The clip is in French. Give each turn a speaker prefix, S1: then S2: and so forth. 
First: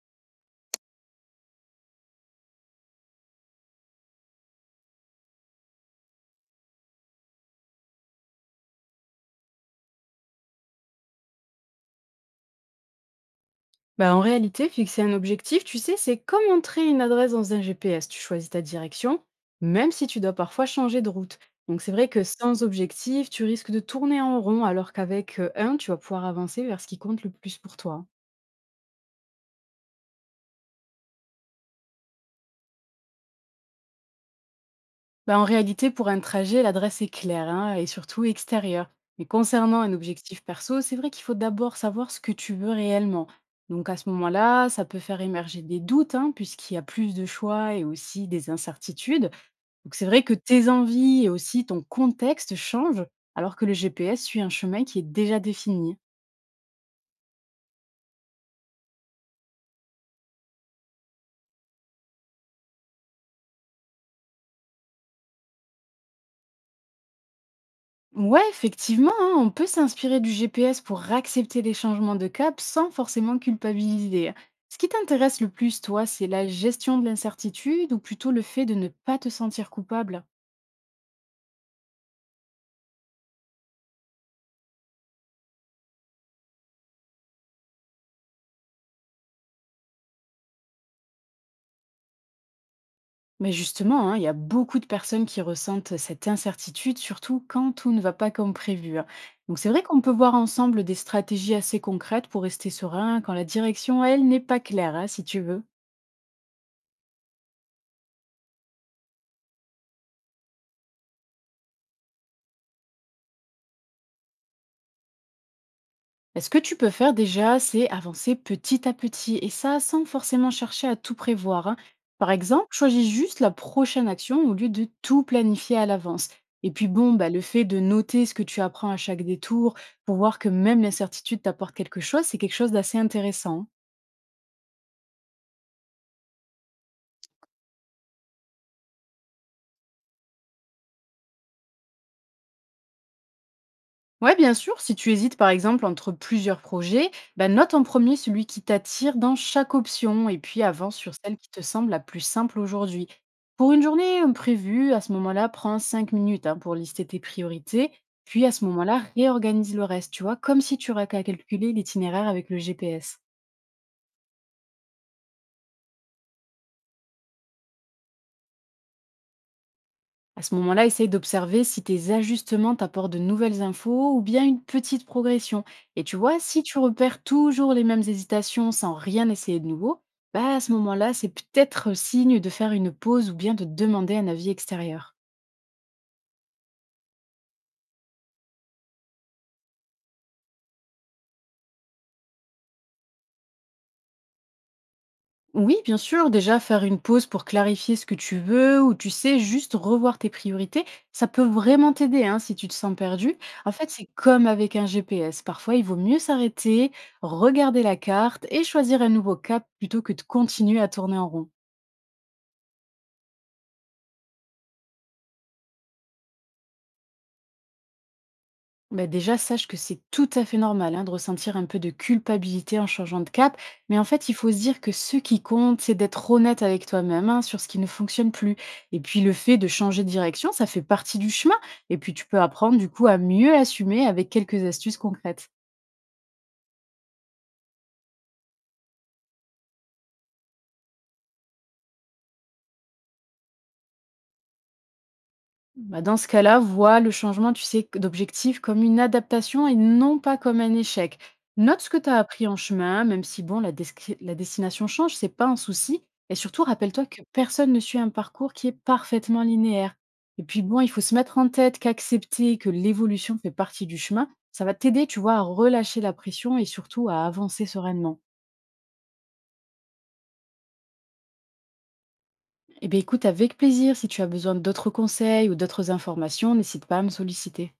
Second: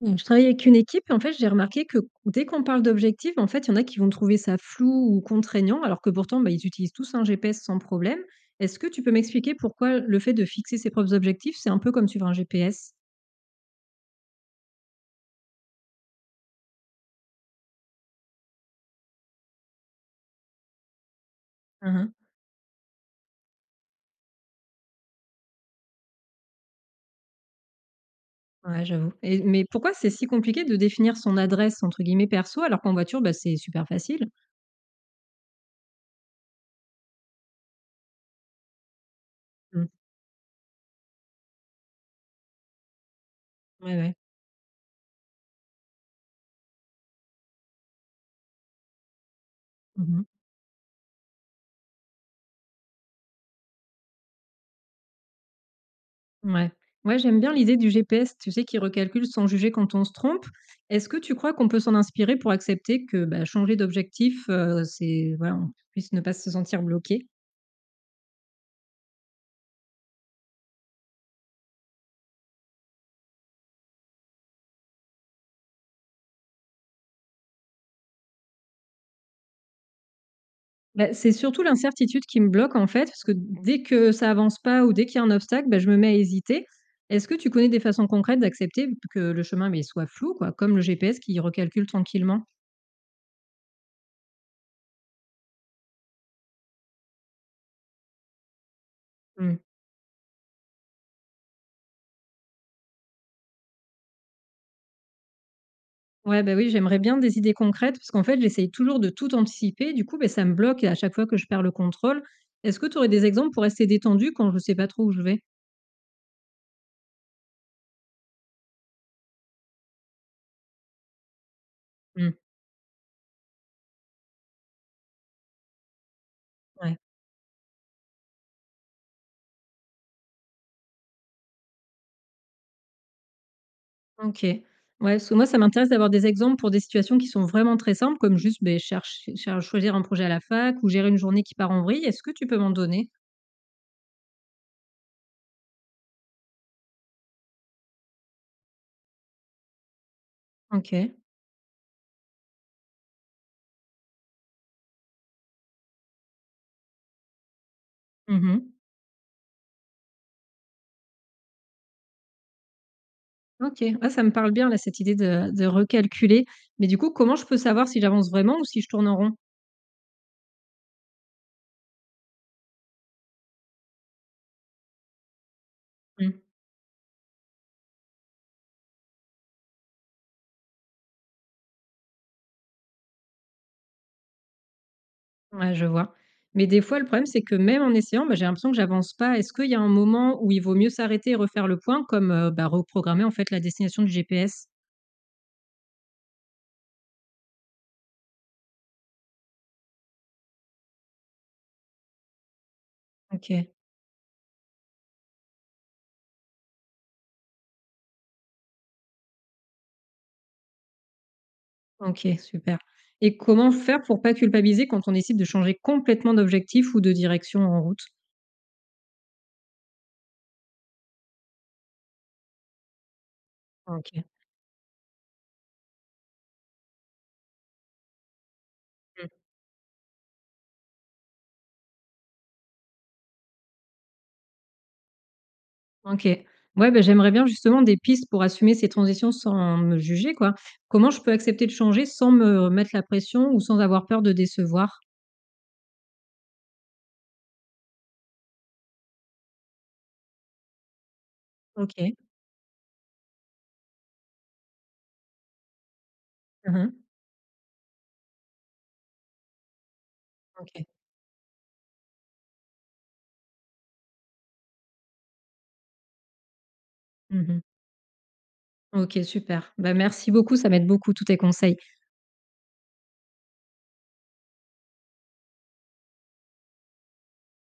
S1: Mmh, je travaille avec une équipe et j'ai remarqué que dès qu'on parle d'objectifs, en fait, il y en a qui vont trouver ça flou ou contraignant, alors que pourtant, bah, ils utilisent tous un GPS sans problème. Est-ce que tu peux m'expliquer pourquoi le fait de fixer ses propres objectifs, c'est un peu comme suivre un GPS?
S2: Bah, en réalité, fixer un objectif, tu sais, c'est comme entrer une adresse dans un GPS. Tu choisis ta direction, même si tu dois parfois changer de route. Donc c'est
S1: Mmh
S2: vrai
S1: mh.
S2: que sans objectif, tu risques de tourner en rond, alors qu'avec un, tu vas pouvoir avancer vers ce qui compte le plus pour toi.
S1: Ouais, j'avoue. Et mais pourquoi c'est si compliqué de définir son adresse entre guillemets «perso» alors qu'en voiture, bah, c'est super facile?
S2: Bah, en réalité, pour un trajet, l'adresse est claire hein, et surtout extérieure. Mais concernant
S1: Mmh.
S2: un objectif perso, c'est vrai qu'il faut d'abord savoir ce que tu veux réellement. Donc
S1: Ouais,
S2: à ce
S1: ouais.
S2: moment-là, ça peut faire émerger des doutes, hein, puisqu'il y a plus de choix et aussi des incertitudes. Donc c'est vrai
S1: Mmh.
S2: que tes envies et aussi ton contexte changent, alors que le GPS suit un chemin qui est déjà défini.
S1: Ouais. Ouais, j'aime bien l'idée du GPS, tu sais, qui recalcule sans juger quand on se trompe. Est-ce que tu crois qu'on peut s'en inspirer pour accepter que, bah, changer d'objectif, c'est voilà, on puisse ne pas se sentir bloqué?
S2: Ouais, effectivement, hein, on peut s'inspirer du GPS pour accepter les changements de cap sans forcément culpabiliser. Ce qui t'intéresse le plus, toi, c'est la gestion de l'incertitude ou plutôt le fait de ne pas te sentir coupable.
S1: Bah, c'est surtout l'incertitude qui me bloque, en fait, parce que dès que ça avance pas ou dès qu'il y a un obstacle, bah, je me mets à hésiter. Est-ce que tu connais des façons concrètes d'accepter que le chemin, mais soit flou, quoi, comme le GPS qui recalcule tranquillement?
S2: Mais justement, hein, il y a beaucoup de personnes qui ressentent cette incertitude, surtout quand tout ne va pas comme prévu, hein.
S1: Mmh.
S2: Donc c'est vrai qu'on peut voir ensemble des stratégies assez concrètes pour rester serein quand la direction, elle, n'est pas claire, hein, si tu veux.
S1: Ouais, bah, oui, j'aimerais bien des idées concrètes parce qu'en fait, j'essaye toujours de tout anticiper. Du coup, ben ça me bloque et à chaque fois que je perds le contrôle. Est-ce que tu aurais des exemples pour rester détendu quand je ne sais pas trop où je vais?
S2: Est-ce que tu peux faire déjà, c'est avancer petit à petit, et ça sans forcément chercher à tout prévoir, hein. Par
S1: Mmh,
S2: exemple, choisis juste la prochaine action au lieu de tout planifier à l'avance. Et puis
S1: ouais,
S2: bon, bah, le fait de noter ce que tu apprends à chaque détour, pour voir que même l'incertitude t'apporte quelque chose, c'est quelque chose d'assez intéressant, hein.
S1: OK. Ouais, parce que moi, ça m'intéresse d'avoir des exemples pour des situations qui sont vraiment très simples, comme juste ben choisir un projet à la fac ou gérer une journée qui part en vrille. Est-ce que tu peux m'en donner?
S2: Ouais, bien sûr, si tu hésites par exemple entre plusieurs projets, bah, note en premier celui qui t'attire dans chaque option et puis avance
S1: OK.
S2: sur celle qui te semble la plus simple aujourd'hui. Pour une journée prévue, à ce moment-là, prends 5 minutes hein, pour lister tes priorités, puis à ce
S1: Mhm.
S2: moment-là, réorganise le reste, tu vois, comme si tu aurais qu'à calculer l'itinéraire avec le GPS.
S1: OK. Ouais, ça me parle bien, là, cette idée de recalculer. Mais du coup, comment je peux savoir si j'avance vraiment ou si je tourne en rond?
S2: À ce moment-là, essaye d'observer si tes ajustements t'apportent de nouvelles infos ou bien une petite progression. Et tu vois, si tu repères toujours les mêmes hésitations sans rien essayer de nouveau, bah à ce moment-là, c'est peut-être signe de faire une pause ou bien de demander un avis extérieur.
S1: Ouais, je vois. Mais des fois, le problème, c'est que même en essayant, bah, j'ai l'impression que j'avance pas. Est-ce qu'il y a un moment où il vaut mieux s'arrêter et refaire le point, comme bah, reprogrammer en fait la destination du GPS?
S2: Oui, bien sûr, déjà faire une pause pour clarifier ce que tu veux ou tu sais juste revoir tes priorités, ça peut vraiment t'aider hein, si tu te sens perdu.
S1: Ok.
S2: En fait, c'est comme avec un GPS. Parfois, il vaut mieux s'arrêter, regarder la carte et choisir un nouveau cap plutôt que de continuer à tourner en rond.
S1: Ok, super. Et comment faire pour pas culpabiliser quand on décide de changer complètement d'objectif ou de direction en route?
S2: Bah déjà, sache que c'est tout à fait normal hein, de ressentir un peu de culpabilité en changeant de cap. Mais en
S1: Ok.
S2: fait, il faut se dire que ce qui compte, c'est d'être honnête avec toi-même hein, sur ce qui ne fonctionne plus. Et puis,
S1: Mm.
S2: le fait de changer de direction, ça fait partie du chemin. Et puis, tu peux apprendre du coup à mieux assumer avec quelques astuces concrètes.
S1: Ok. Ouais, bah, j'aimerais bien justement des pistes pour assumer ces transitions sans me juger, quoi. Comment je peux accepter de changer sans me mettre la pression ou sans avoir peur de décevoir?
S2: Bah, dans ce cas-là, vois le changement, tu sais, que- d'objectif comme une adaptation et non pas comme un échec. Note ce
S1: Ok.
S2: que tu as appris en chemin, même si bon, la, descri- la destination change, c'est pas un souci. Et surtout,
S1: Mhm.
S2: rappelle-toi que personne ne suit un parcours qui est parfaitement linéaire. Et puis
S1: Ok.
S2: bon, il faut se mettre en tête qu'accepter que l'évolution fait partie du chemin, ça va t'aider, tu vois, à relâcher la pression et surtout à
S1: Mhm.
S2: avancer sereinement.
S1: OK, super. Bah, merci beaucoup, ça m'aide beaucoup tous tes conseils.
S2: Eh bien écoute, avec plaisir, si tu as besoin d'autres conseils ou d'autres informations, n'hésite pas à me solliciter.